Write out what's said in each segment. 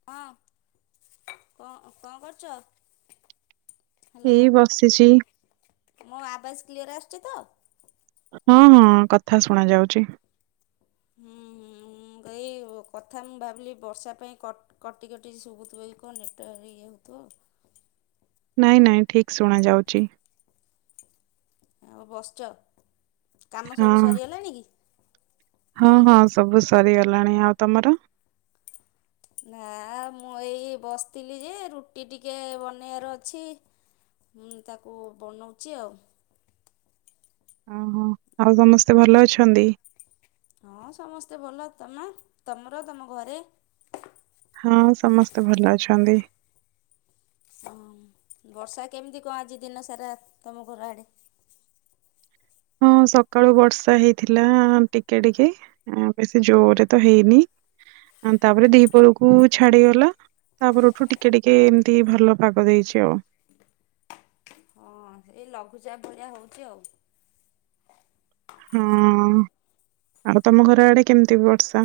ହଁ କଁ କଣ କରୁଚ? ହାଲୋ ଏଇ ବସିଛି ମୋ ଆବାଜ କ୍ଲିୟର ଆସୁଚି ତ? ହଁ ହଁ କଥା ଶୁଣା ଯାଉଚି। ହୁଁଁ ହୁଁ ମୁଁ କଇ କଥା ମୁଁ ଭାବିଲି ବର୍ଷା ପାଇଁ କ କଟି କଟି ଶୁଭୁଥିବ ଏଇ କ ନେଟ୍ୟ ଇଏ ହଉଥିବ। ନାଇଁ ନାଇଁ ଠିକ ଶୁଣା ଯାଉଚି। ଆଉ ବସିଚ, କାମ ହଁ ସବୁ ସରିଗଲାଣି କି? ନା ହଁ ହଁ ଏମିତି ସବୁ ସରିଗଲାଣି, ଆଉ ତମର? ନା ମୁଁ ଏଇ ବସିଥିଲି ଯେ ରୁଟି ଟିକେ ବନେଇଆର ଅଛି। ମୁଁ ତାକୁ ବନଉଚି ଆଉ। ଓହୋ ଆଉ ସମସ୍ତେ ଭଲ ଅଛନ୍ତି? ହଁ ସମସ୍ତେ ଭଲ ତମ ତମର ତମ ଘରେ? ହଁ ସମସ୍ତେ ଭଲ ଅଛନ୍ତି। ଅଁ ବର୍ଷା କେମିତି କ ଆଜି ଦିନ ସାରା ତମ ଘର ଆଡ଼େ? ହଁ ସକାଳୁ ବର୍ଷା ହେଇଥିଲା ଟିକେ ଟିକେ। ଆଁ ବେଶୀ ଜୋରେ ତ ହେଇନି ଆଁ ତାପରେ ଦିପହର କୁ ଛାଡ଼ିଗଲା ତାପରଠୁ ଟିକେ ଟିକେ ଏମିତି ଭଲ ପାଗ ଦେଇଚି ଆଉ। ହଁ ଏଇ ଲଘୁଚାପ ଭଳିଆ ହୋଉଚି ଆଉ। ହଁ ଆଉ ତମ ଘର ଆଡ଼େ କେମିତି ବର୍ଷା?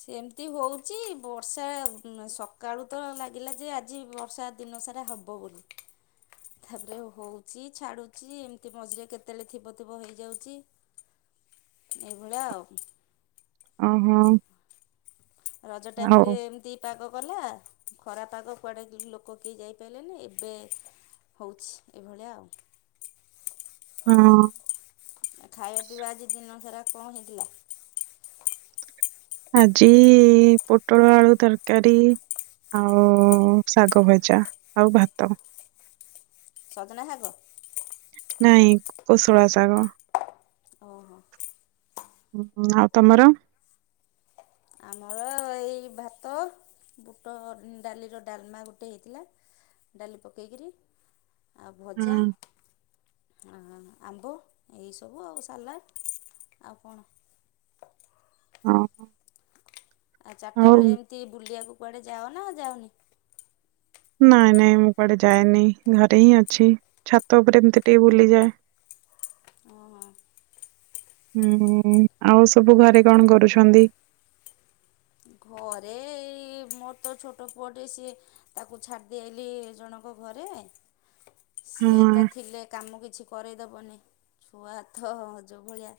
ସେମିତି ହୋଉଚି ବର୍ଷା ସକାଳୁ ତ ଲାଗିଲା ଯେ ଆଜି ବର୍ଷା ଦିନ ସାରା ହବ ବୋଲି। ଥାପରେ ହୋଉଚି ଛାଡ଼ୁଚି ଏମିତି ମଝିରେ କେତେବେଳେ ଥିବ ଥିବ ହେଇଯାଉଚି। ଏଇଭଳିଆ ଆଉ। ଅହ। ରଜ ଟାଇମ୍ ରେ ଏମିତି ପାଗ କଲା ଖରା ପାଗ କୁଆଡ଼େ କେହି ଲୋକ କେଇ ଯାଇ ପାଇଲେନି ଏବେ ହୋଉଚି ଏଇଭଳିଆ ଆଉ। ହଁ। ଆ ଖାଇବା ପିଇବା ଆଜି ଦିନ ସାରା କଣ ହେଇଥିଲା? ଆଜି ପୋଟଳ ଆଳୁ ତରକାରୀ ଆଉ ଶାଗ ଭଜା ଆଉ ଭାତ। ସଜନା ଶାଗ? ନାଇଁ କୋଶଳାଶାଗ। ଓହୋ। ଉଁ ହୁଁ ଆଉ ତମର? ଆମର ଏଇ ଭାତ ବୁଟ ଡ଼ାଲିର ଡାଲମା ଗୋଟେ ହେଇଥିଲା। ଡ଼ାଲି ପକେଇକିରି ଆଉ ଭଜା। ହୁଁ। ଆଁ ଆମ୍ବ ଏଇସବୁ ଆଉ ସାଲାଡ଼ ଆଉ କଣ। ଅଁ। ଆ ଚାରିଟା ବେଳେ ଏମିତି ବୁଲିବାକୁ କୁଆଡ଼େ ଯାଅନା ଯାଅନି? ନାଇଁ ନାଇଁ ମୁଁ କୁଆଡ଼େ ଯାଏନି ଘରେ ହିଁ ଅଛି ଛାତ ଓପରେ ଏମିତି ଟିକେ ବୁଲିଯାଏ। ଓହୋ। ଉଁ-ଉଁ, ଆଉ ସବୁ ଘରେ କଣ କରୁଛନ୍ତି? ଘରେ ଏଇ ମୋର ତ ଛୋଟ ପୁଅଟେ ସିଏ, ତାକୁ ଛାଡ଼ି ଦେଇଆଇଲି ଜଣଙ୍କ ଙ୍କ ଘରେ, ହଁ ସିଏ ତ ଥିଲେ କାମ କିଛି କରେଇ ଦେବନି। ଛୁଆ ତ ଯୋଉ ଭଳିଆ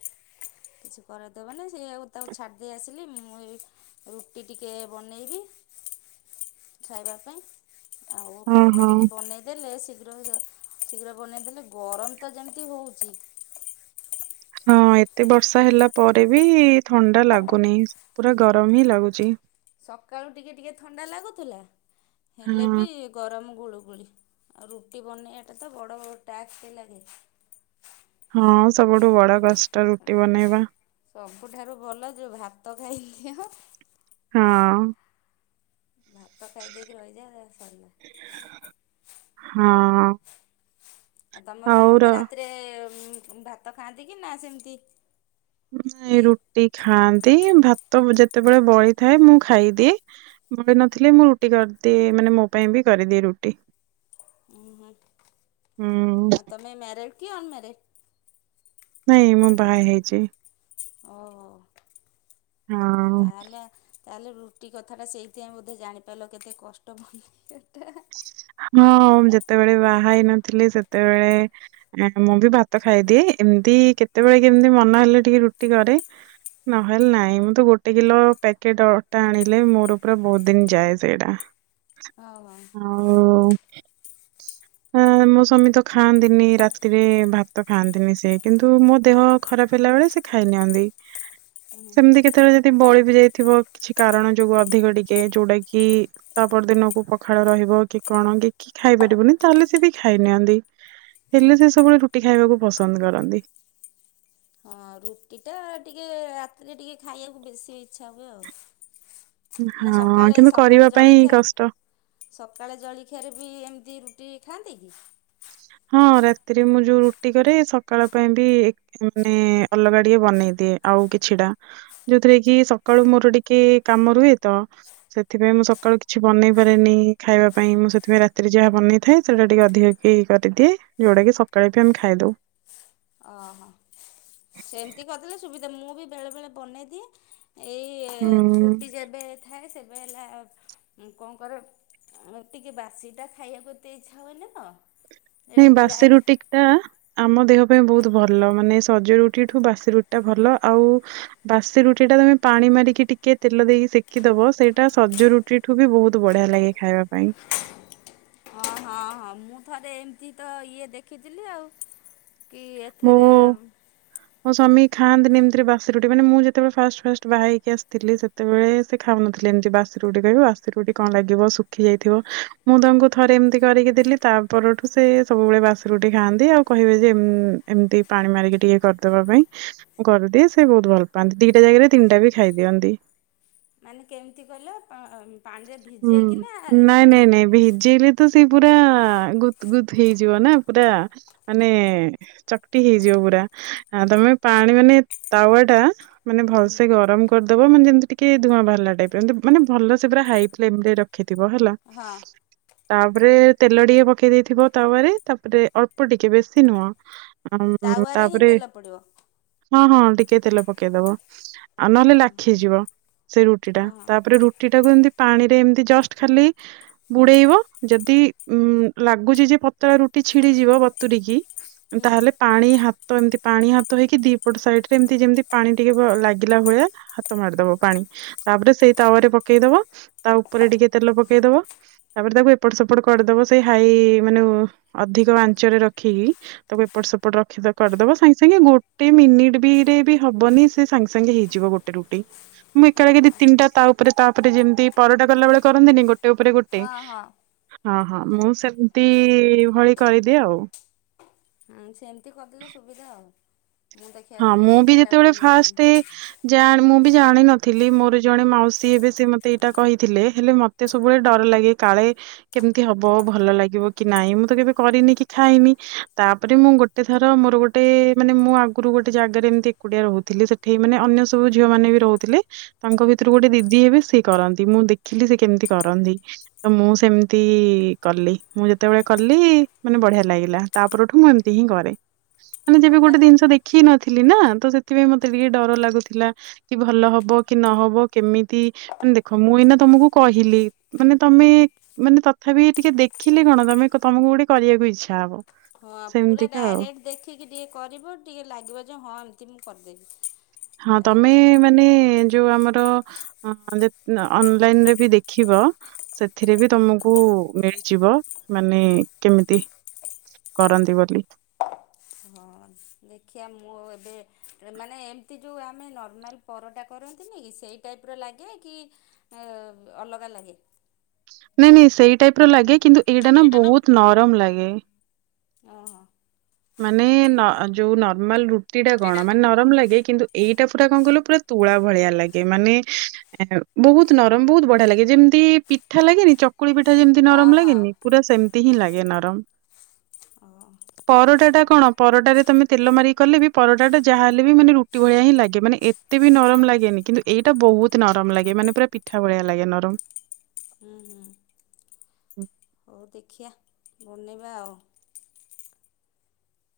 କିଛି କରେଇ ଦେବନି ସେଇଆକୁ ତାକୁ ଛାଡ଼ି ଦେଇ ଆସିଲି। ମୁଁ, ଏଇ ରୁଟି ଟିକେ ବନେଇବି ଖାଇବା ପାଇଁ। ଆଉ ହଁ ଖାଇବା ହଁ ଟିକେ ବନେଇ ଦେଲେ, ଶୀଘ୍ର ଶୀଘ୍ର ବନେଇଦେଲେ, ଗରମ ତ ଯେମିତି ହଉଚି ହଁ, ଏତେ ବର୍ଷା ହେଲା ପରେ ବି, ଥଣ୍ଡା ଲାଗୁନି ପୁରା ଗରମ ହିଁ ଲାଗୁଛି। ସକାଳୁ ଟିକେ ଟିକେ ଥଣ୍ଡା ଲାଗୁଥୁଲା, ହେଲେ ହଁ ବି ଗରମ ଗୁଳୁ ଗୁଳି, ଆଉ ରୁଟି ବନେଇବାଟା ତ ବଡ଼ ବ ଟାକ୍ସ ଲାଗେ। ହଁ, ସବୁଠୁ ବଡ଼ କଷ୍ଟ ରୁଟି ବନେଇବା। ସବୁଠାରୁ ଭଲ ଯୋଉ ଭାତ ଖାଇଦିଅ ହଁ। ଭାତ ଖାଇ ଦେଇକି ରହିଯାଆ ସରିଲା। ହଁ। ଆଉ ତମର ହଉର ସମସ୍ତେ ରାତିରେ-ଏ ଭାତ ଖାଆନ୍ତି କି ନା, ସେମିତି ଇଏ ରୁଟି ଖାଆନ୍ତି। ଭାତ ଯେତେବେଳେ ବଳିଥାଏ, ମୁଁ ଖାଇଦିଏ। ବଳି ନଥିଲେ, ମୁଁ ରୁଟି କରିଦିଏ ମାନେ, ମୋ ପାଇଁ ବି କରିଦିଏ ରୁଟି। ଅହଁ, ହୁଁ ଆଉ ତମେ ମ୍ୟାରେଡ଼୍ କି ଅନ୍ ମ୍ୟାରେ? ନାଇଁ, ମୁଁ ବାହା ହେଇଛି। ଓହୋଃ, ଆଉ ହଁ ତା ହେଲେ ତାହେଲେ, ରୁଟି କଥା ଟା ସେଇଥିପାଇଁ ବୋଧେ ଜାଣିପାରିଲ! କେତେ କଷ୍ଟ ବନେଇବା ଟା? ହଁ, ମୁଁ ଯେତେବେଳେ ବାହା ହେଇ ନଥିଲି, ସେତେବେଳେ ମୁଁ ବି ଭାତ ଖାଇଦିଏ, ଏମିତି କେତେବେଳେ କେମିତି ମନ ହେଲେ, ଟିକେ ରୁଟି କରେ। ନହେଲେ ନାହିଁ। ମୁଁ ତ ଗୋଟେ କିଲୋ ପ୍ୟାକେଟ୍ ଅଟା ଆଣିଲେ, ମୋର ପୁରା ବହୁତ ଦିନ ଯାଏ ସେଇଟା। ହଉ ଆଉ। ଆଉ ହଁ ମୋ ସ୍ବାମୀ ତ ଖାଆନ୍ତିନି, ରାତିରେ ଭାତ ଖାଆନ୍ତିନି ସେ। କିନ୍ତୁ ମୋ ଦେହ ଖରାପ ହେଲା ବଳେ, ସେ ଖାଇ ନିଅନ୍ତି। [inaudible] ସେମିତି କେତେବେଳେ ଯଦି ବଳି ବି ଯାଇଥିବ, କିଛି କାରଣ ଯୋଗୁ ଅଧିକ ଟିକେ, ଯୋଉଟା କି ତାପର ଦିନକୁ ପଖାଳ ରହିବ, କି କଣ କିଏ ଖାଇ ପାରିବନି? ତା, ହେଲେ ସିଏ ବି ଖାଇ ନିିଅନ୍ତି। ହେଲେ, ସିଏ ସବୁବେଳେ ରୁଟି ଖାଇବାକୁ ପସନ୍ଦ କରନ୍ତି। ରୁଟି ଟା ଟିକେ ରାତିରେ ଟିକେ ଖାଇଆକୁ ବେଶୀ ଇଚ୍ଛା ହୁଏ ଆଉ। ନା, ହଁ ସକାଳେ କିନ୍ତୁ ସକାଳେ କରିବା ପାଇଁ ଜଳଖିଆ ର୍ କଷ୍ଟ। ସକାଳେ ଜଳଖିଆରେ ବି ଏମିତି ରୁଟି ଖାଆନ୍ତି କି? ହଁ, ରାତିରେ ମୁଁ ଯୋଉ ରୁଟି କରେ, ସକାଳ ପାଇଁ ବି ମାନେ ଅଲଗା ଟିକେ ବନେଇଦିଏ, ଆଉ କିଛି ଟା। ଯେଉଁଥିରେ କି ସକାଳୁ ମୋର ଟିକେ କାମ ରୁହେ ତ! ସେଥିପାଇଁ ମୁଁ ସକାଳୁ କିଛି ବନେଇ ପାରେନି ଖାଇବା ପାଇଁ। ମୁଁ ସେଥିପାଇଁ ରାତିରେ ଯାହା ବନେଇ ଥାଏ, ସେଇଟା ଟିକେ ଅଧିକ କି କି କରିଦିଏ। ଯୋଉଟା କିି ସକାଳେ ବି ଆମେ ଖାଇଦଉ। ଅହ। ସେମିତି କରିଦେଲେ ସୁବିଧା ମୁଁ, ବି ବେଳେ ବେଳେ ବନେଇଦିଏ। ଏଇ ଛୁ ଉଁ ଟି ଯେବେ ଥାଏ, ସେବେ ହେଲା କଣ କରେ? ଟିକେ ବାସି ଟା, ଖାଇଆକୁ ଏତେ ଇଚ୍ଛା ହୁଏନି ତ! ଏ ନାଇଁ ଗୁଳା ବାସି ରୁୁଟିି ଟା ଆମ ଦେହ ପାଇଁ ବହୁତ ଭଲ ମାନେ ସଜ ରୁଟିଠୁ ବାସି ରୁଟିଟା ଭଲ ଆଉ ବାସି ରୁଟିଟା ତମେ ପାଣି ମାରିକି ଟିକେ ତେଲ ଦେଇକି ସେକିଦବ ସେଇଟା ସଜ ରୁ ଟିଠୁ ବି ବହୁତ ବଢ଼ିଆ ଲାଗେ ଖାଇବା ପାଇଁ। ହଁ ହଁ ହଁ ମୁଁ ଥରେ ଏମତି ତ ଇଏ ଦେଖିଥିଲି ଆଉ। କି ଏଥେରେ ମୋ ମୋ ସମୀ ଖାଆନ୍ତିନେଇ ଏମିତିରେ ବାସି ରୁଟି ମାନେ ମୁଁ ଯେତବେଳେ ଫାଷ୍ଟ ଫାଷ୍ଟ ବାହା ହେଇକି ଆସିଥିଲି ସେତେବେଳେ ତେ ଖାଉନଥିଲେ ଏମତି ବାସି ରଟି କହିବ ବାସି ରୁଟି କଁ ଲାଗିବ ଶୁଖି ଯାଇଥିବ ମୁଁ ତାଙ୍କୁ ଥରେ ଏମତି କରିକି ଦେଲି। ତା ପରଠୁ ସେ ସବୁବେଳେ ବାସି ରୁଟି ଖାଆନ୍ତି ଆଉ କହିବେ ଯେ ଏମ୍ ଏମତି ପାଣି ମାରିକି ଟିକେ କରିଦବା ପାଇଁ। ମୁଁ କରିଦିଏ ସେ ବହୁତ ଭଲ ପାଆନ୍ତି ଦିଟା ଜାଗାରେ ତିନିଟା ବି ଖାଇ ଦିଅନ୍ତି। ମାନେ କେମତି କିହିଲ ପଅ ପାଣିରେ ହୁଁ ଭିଜେଇକିନା ନାଇଁ ସେ ନାଇଁ ନାଇଁ ଭିଜେଇଲେ ତ ସେଇ ପୁରା ଗୁଦ୍ ଗୁଦ୍ ହେଇଯିବ ନାଁ ପୁରା ମାନେ ଚକଟି ହେଇଯିବ ପୁରା ଆ ତମେ ପାଣି ମାନେ ତାୱାଟା ମାନେ ହୁଁ ଭଲସେ ଗରମ କରିଦବ ମାନେ ଯେମତି ଟିକେ ଧୂଆଁ ବାହାରିଲା ଟାଇପ୍ ର ଏମତି ମାନେ ଭଲସେ ପୁରା ହାଇ ଫ୍ଲେମ୍ ରେ ରଖିଥିବ ହେଲା। ହଁ ତାପରେ ତେଲ ଟିକେ ପକେଇ ଦେଇଥିବ ତାୱାରେ ତାପରେ ଅଳ୍ପ ଟିକେ ବେଶୀ ନୁହଁ। ଅମ୍ ତାୱାରେ ହିଁ ତାପରେ ତେଲ ପଡ଼ିବ ହଁ ହଁ ଟିକେ ତେଲ ପକେଇଦବ ଆଉ ନହେଲେ ଲାଖିଯିବ। ସେ ରୁଟିଟା ଓହୋ ତାପରେ ରୁଟିଟାକୁ ଏମତି ପାଣିରେ ଏମତି ଜଷ୍ଟ ଖାଲି ବୁଡ଼େଇବ ଯଦି ଉଁ ଲାଗୁଚି ଯେ ପତଳା ରୁଟି ଛିଡି଼ଯିବ ବତୁରିକି‌ ହୁଁ ତାହେଲେ ପାଣି ହାତ ଏମତି ପାଣି ହାତ ହେଇକି ଦିପଟ ସାଇଟ୍ ରେ ଏମତି ଯେମିତି ପାଣି ଟିକେ ବ ଲାଗିଲା ଭଳିଆ ହାତ ମାରିଦବ ପାଣି ତାପରେ ସେଇ ତାୱାରେ ପକେଇ ଦବ ତା ଉପରେ ଟିକେ ତେଲ ପକେଇ ଦବ। ତାପରେ ତାକୁ ଏପଟ ସେପଟ କରିଦବ ସେଇ ହାଇ ମାନେ ଅଧିକ ଆଞ୍ଚରେ ରଖିକି। ତାକୁ ଏପଟ ସେପଟ ରଖିଦ କରିଦବ ସାଙ୍ଗେ ସାଙ୍ଗେ ଗୋଟେ ମିନିଟ୍ ବି ରେ ବି ହବନି ସେ ସାଙ୍ଗେ ସାଙ୍ଗେ ହେଇଯିବ ଗୋ ଟେ ରୁଟି ମୁଁ ଏକା ଏଳେକେ ଦି ଓହୋ ତିନିଟା ତା ଉପରେ ତାପରେ ଯେମିତି ପରଟା କଲା ବେଳେ କରନ୍ତିନି ଗୋଟେ ଉପରେ ଗୋଟେ। ହଁ ହଁ ହଁ ହଁ ମୁଁ ସେମତି ଭଳି କରିଦିଏ ଆଉ। ଅଁ ସେମତି କରିଦେଲେ ସୁବିଧା ଆଉ। ମୁଁ ଦେଖିବା ହଁ ଏଥିରେ ମୁଁ ଦି ବି ଚାରିଟା ଯେତେବେଳେ ବନେଇବି ଫାଷ୍ଟେ ଜାଣ୍ ମୁଁ ବି ଜାଣିନଥିଲି ମୋର ଜଣେ ମାଉସୀ ଏବେ ସେ ମତେ ଏଇଟା କହିଥିଲେ ହେଲେ ମ ତେ ସବୁବେଳେ ଡର ଲାଗେ କାଳେ କେମତି ହବ ଭଲ ଲାଗିବ କି ନାଇଁ ମୁଁ ତ କେବେ କରିନି କି ଖାଇନି ତାପରେ ମୁଁ ଗୋ ଟେ ଥର ମୋର ଗୋଟେ ମାନେ ମୁଁ ଆ କୁରୁ ଗୋଟେ ଜାଗାରେ ଏମତି ଏକୁଟିଆ ରହୁଥିଲି ସେଠି ମାନେ ଅନ୍ୟ ସବୁ ଝିଅମାନେ ବି ରହୁଥିଲେ। ତାଙ୍କ ଭିତୁରୁ ଗୋଟେ ଦିଦି ହେବେ ସିଏ କରନ୍ତି ମୁଁ ଦେଖିଲି ସେ କେମିତି କରନ୍ତି। ତ ମୁଁ ସେମତି କଲି ମୁଁ ଯେତେବେଳେ କଲି ମାନେ ବଢ଼ିଆ ଲାଗିଲା। ତା ପରଠୁ ମୁଁ ଏମତି ହିଁ କରେ ଆନେ ଆଉ ଯେବେ ଗୋଟେ ମାନେ ଦିନିଷ ଦେ ଖି ନଥିଲି ନାଁ ତ ସେଥିପାଇଁ ମତେ ଟିକେ ଡର ଲାଗୁଥିଲା। କି ଭଲ ହବ କି ନହବ କେମିତି ଆନ୍ ଦେଖ ମୁଁ ଏଇନା ତମୁକୁ କହିଲି ମାନେ ତମେ ମାନେ ତଥାପି ଟିକେ ଦେଖିଲେ କଣ ତମେ ତମୁକୁ ଗୋଟେ କରିବାକୁ ଇଚ୍ଛା ହବ। ଖ ପୁରା ସେମିତିକା ଆଉ ଡାଇରେକ୍ଟ୍ ଦେଖିକି ଟିକେ କରିବ ଟିକେ ଲାଗିବ ଯେ ହଁ ଏମତି ମୁଁ କରିଦେବି। ହଁ ଆଉ ତମେ ଏମ୍ ମାନେ ଯୋଉ ଆମର ଅ ଯେତ ଅନଲାଇନରେ ବି ଦେଖିବ ସେଥିରେ ବି ତମକୁ ମିଳିଯିବ ମାନେ କେମିତି କରନ୍ତି ବଲି। ହଁ। ଦେଖିଆ ମୁଁ ଏବେ ମାନେ ଏମତି ଯୋଉ ଆମେ ନର୍ମାଲ ପରଟା କରନ୍ତିନିକି ସେଇ ଟାଇପ୍ର ଲାଗେ କି ଅବ ଅଲଗା ଲାଗେ। ନାଇଁ ନାଇଁ ସେଇ ଟାଇପ ର ଲାଗେ କିନ୍ତୁ ଏଇଟା ନା ବହୁତ ନରମ ଲାଗେ। ଓହୋ ମାନେ ନ ଯୋଉ ନର୍ମାଲ ରୁଟି ଟା କଣ ଦିଟା କ ମାନେ ନରମ ଲାଗେ କିନ୍ତୁ ଏଇଟା ଫୁଟା କଣ କହିଲୁ ପୁରା ତୁଳା ଭଳିଆ ଲାଗେ ମାନେ ଏଉ ବହୁତ ନରମ ବହୁତ ବଢିଆ ଲାଗେ ଯେମିତି ପିଠା ଲାଗେନି ଚ କୁକୁଳି ପିଠା ଯେମିତି ହଁ ନରମ ହଁ ଲାଗେନି ପୁରା ସେମିତି ହିଁ ଲାଗେ ନରମ। ଅ। ପରଟା ଟା କଣ ପରଟାରେ ତମେ ତେଲ ମାରିକିକଲେ ବି ପରଟା ଟା ଯାହା ହେଲେ ବି ମାନେ ରୁଟି ଭଳିଆ ହିଁ ଲାଗେ ମାନେ ଏ ତେ ବି ନରମ ଲାଗେନି କିନ୍ତୁ ଏଇଟା ବହୁତ ନରମ ଲାଗେ ମାନେ ପୁରା ପିଠା ଭଳିଆ ଲାଗେ ନରମ। ହୁଁ ହୁଁ ହଉ ଦେଖିଆ ବନେଇବା ଆଉ।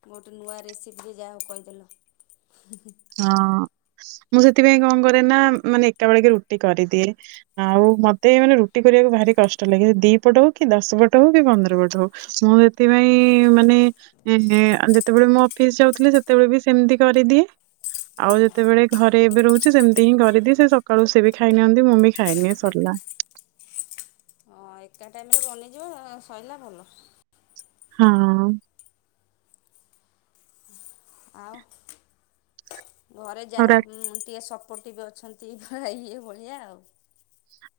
ଗୋଟେ ନୂଆ ରେସିପିରେ ଯାହା ହଉ କହିଦେଲ ହୁଁ ହୁଁ। ହଁ ମୁଁ ସେଥିପାଇଁ କଣ କରେ ନା ମ ମାନେ ଏକା ବେଳେକେ ରୁଟି କରିଦିଏ। ଆଉ ମତେ ମାନେ ରୁଟି କରିବାକୁ ଭାରି କଷ୍ଟ ଲାଗେ ସେ ଦି ପଟ ହଉ କି ଦଶ ପଟ ହଉ କି ପନ୍ଦର ପଟ ହଉ। ମୁଁ ସେଥିପାଇଁ ମାନେ ଇଁ ଯେତେବେଳେ ମୁଁ ଅଫିସ ଯାଉଥିଲି ସେତେବେଳେ ବି ସେମିତି କରିଦିଏ। ଆଉ ହୁଁ। ଯେତେବେଳେ ଘରେ ଏବେ ରହୁଛି ସେମିତି ହିଁ କରିଦିଏ ସେ ସକାଳୁ ସେ ବି ଖାଇ ନିଅନ୍ତି ମୁଁ ବି ଖାଇନିଏ ସରିଲା। ହଁ ଏକା ଟାଇମରେ ବନିଯିବ ସଇଲା ଭଲ। ହଁ। ଆଉ ଘରେ ଆଉ ଯାହା ରା ହଉ ଉଁ ଟିକେ ସପ ଟିବ ଅଛନ୍ତି ପୁରା ଇଏ ଭଳିଆ ଆଉ।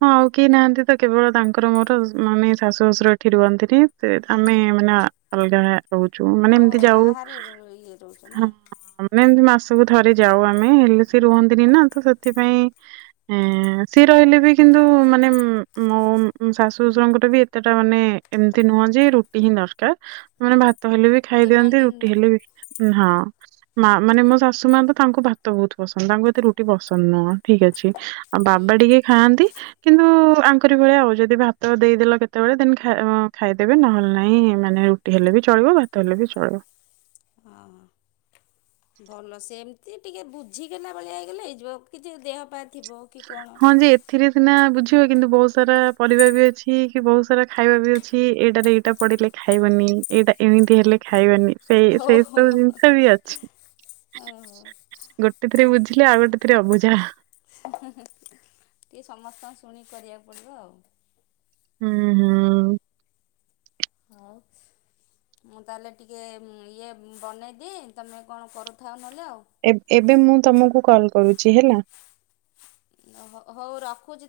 ହଁ ଆଉ କେହି ନାହାଁନ୍ତି ତ କେବଳ ତାଙ୍କର ମୋର ମାନେ ଶାଶୁ ଶଶୁର ଏଠି ରୁହନ୍ତିନି। ସେଇତ ଆମେ ମାନେ ଅ ଅଲଗା ରହୁଛୁ ମାନେ ଓହୋ ଏମିତି ଯାଉ ବାହାରେ ଇଏ ରହୁଛ ନା ହଁ ମ ନା ଏମତି ମାସକୁ ଥରେ ଯାଉ ଆମେ ହେଲେ ସେ ରୁହନ୍ତିନି ନା ତ ସେଥିପାଇଁ ଏଁ ସିଏ ରହିଲେ ବି କିନ୍ତୁ ମାନେ ଉଁ ମୋ ଉଁ ଶାଶୁ ଶ୍ୱଶୁରଙ୍କର ବି ଏତେଟା ମାନେ ଏମିତି ନୁହଁ ଯେ ରୁଟି ହିଁ ଦର କାର ମାନେ ଭାତ ହେଲେ ବି ଖାଇଦିଅନ୍ତି ଡିମାଣ୍ଡିଙ୍ଗ ରୁଟି ନୁହଁ। ହେଲେ ବି ଉଁ ହଁ। ମା ମାନେ ମୋ ଶାଶୁ ମା ତ ତାଙ୍କୁ ଭାତ ବହୁତ ପସନ୍ଦ ତାଙ୍କୁ ଏତେ ରୁଟି ପସନ୍ଦ ନୁହଁ ଠିକ୍ ଅଛି। ଆଉ ବାବା ଟିକେ ଖାଆନ୍ତି କିନ୍ତୁ କୁ ଆଙ୍କରି ଭଳିଆ ଆଉ ଯଦି ଭାତ ଦେଇଦେଲ କେତେବେଳେ ଦେନ ଖା ଖାଇଦେବେ ନହେଲେ ନାହିଁ ମାନେ ରୁ ଟି ହେଲେ ବି ଚଳିବ ଭାତ ହେଲେ ବି ଚଳିବ। ହଁ ହଁ। ଭଲ ସେମିତି ଟିକେ ବୁଝିଗଲା ଭଳିଆ ହେଇଗଲେ ହେଇଯିବ କିଛି ଦେହ ପା ଥିବ କି କଣ ହଁ ଯେ ଥିରେ ସିନା ବୁଝିବ କିନ୍ତୁ ବହୁତ ସାରା ପରିବା ବି ଅଛି କି ବହୁତ ସାରା ଖାଇବା ବି ଅଛି ଏଇଟାରେ ଏଇଟା ପ ପଡିଲେ ଖାଇବନି ଏଇଟା ଏମିତି ହେଲେ ଖାଇବନି। ସେଇ ସେଇ ଓହୋ ସବୁ ଜିନିଷ ବି ଅଛି ଓହୋ। ଗୋଟେ ଥିରେ ବୁଝିଲେ ଆଉ ଗୋଟେ ଥିରେ ଅବୁଝା। ହୁଁ ହୁଁ ଟିକେ ସମସ୍ତଙ୍କୁ ଶୁଣିକି କରିବାକୁ ପଡ଼ିବ ଆଉ। ହୁଁ ହୁଁ। ଆଛୁ ମୁଁ ତାହେଲେ ଟିକେ ଇଏ ବନେଇଦିଏ ତମେ କଣ କରୁଥାଅ ନହେଲେ ଆଉ। ଏ ଏବେ ମୁଁ ତମକୁ କଲ୍ କରୁଛି ହେଲା। ହ ହଉ ରଖୁଛି ତା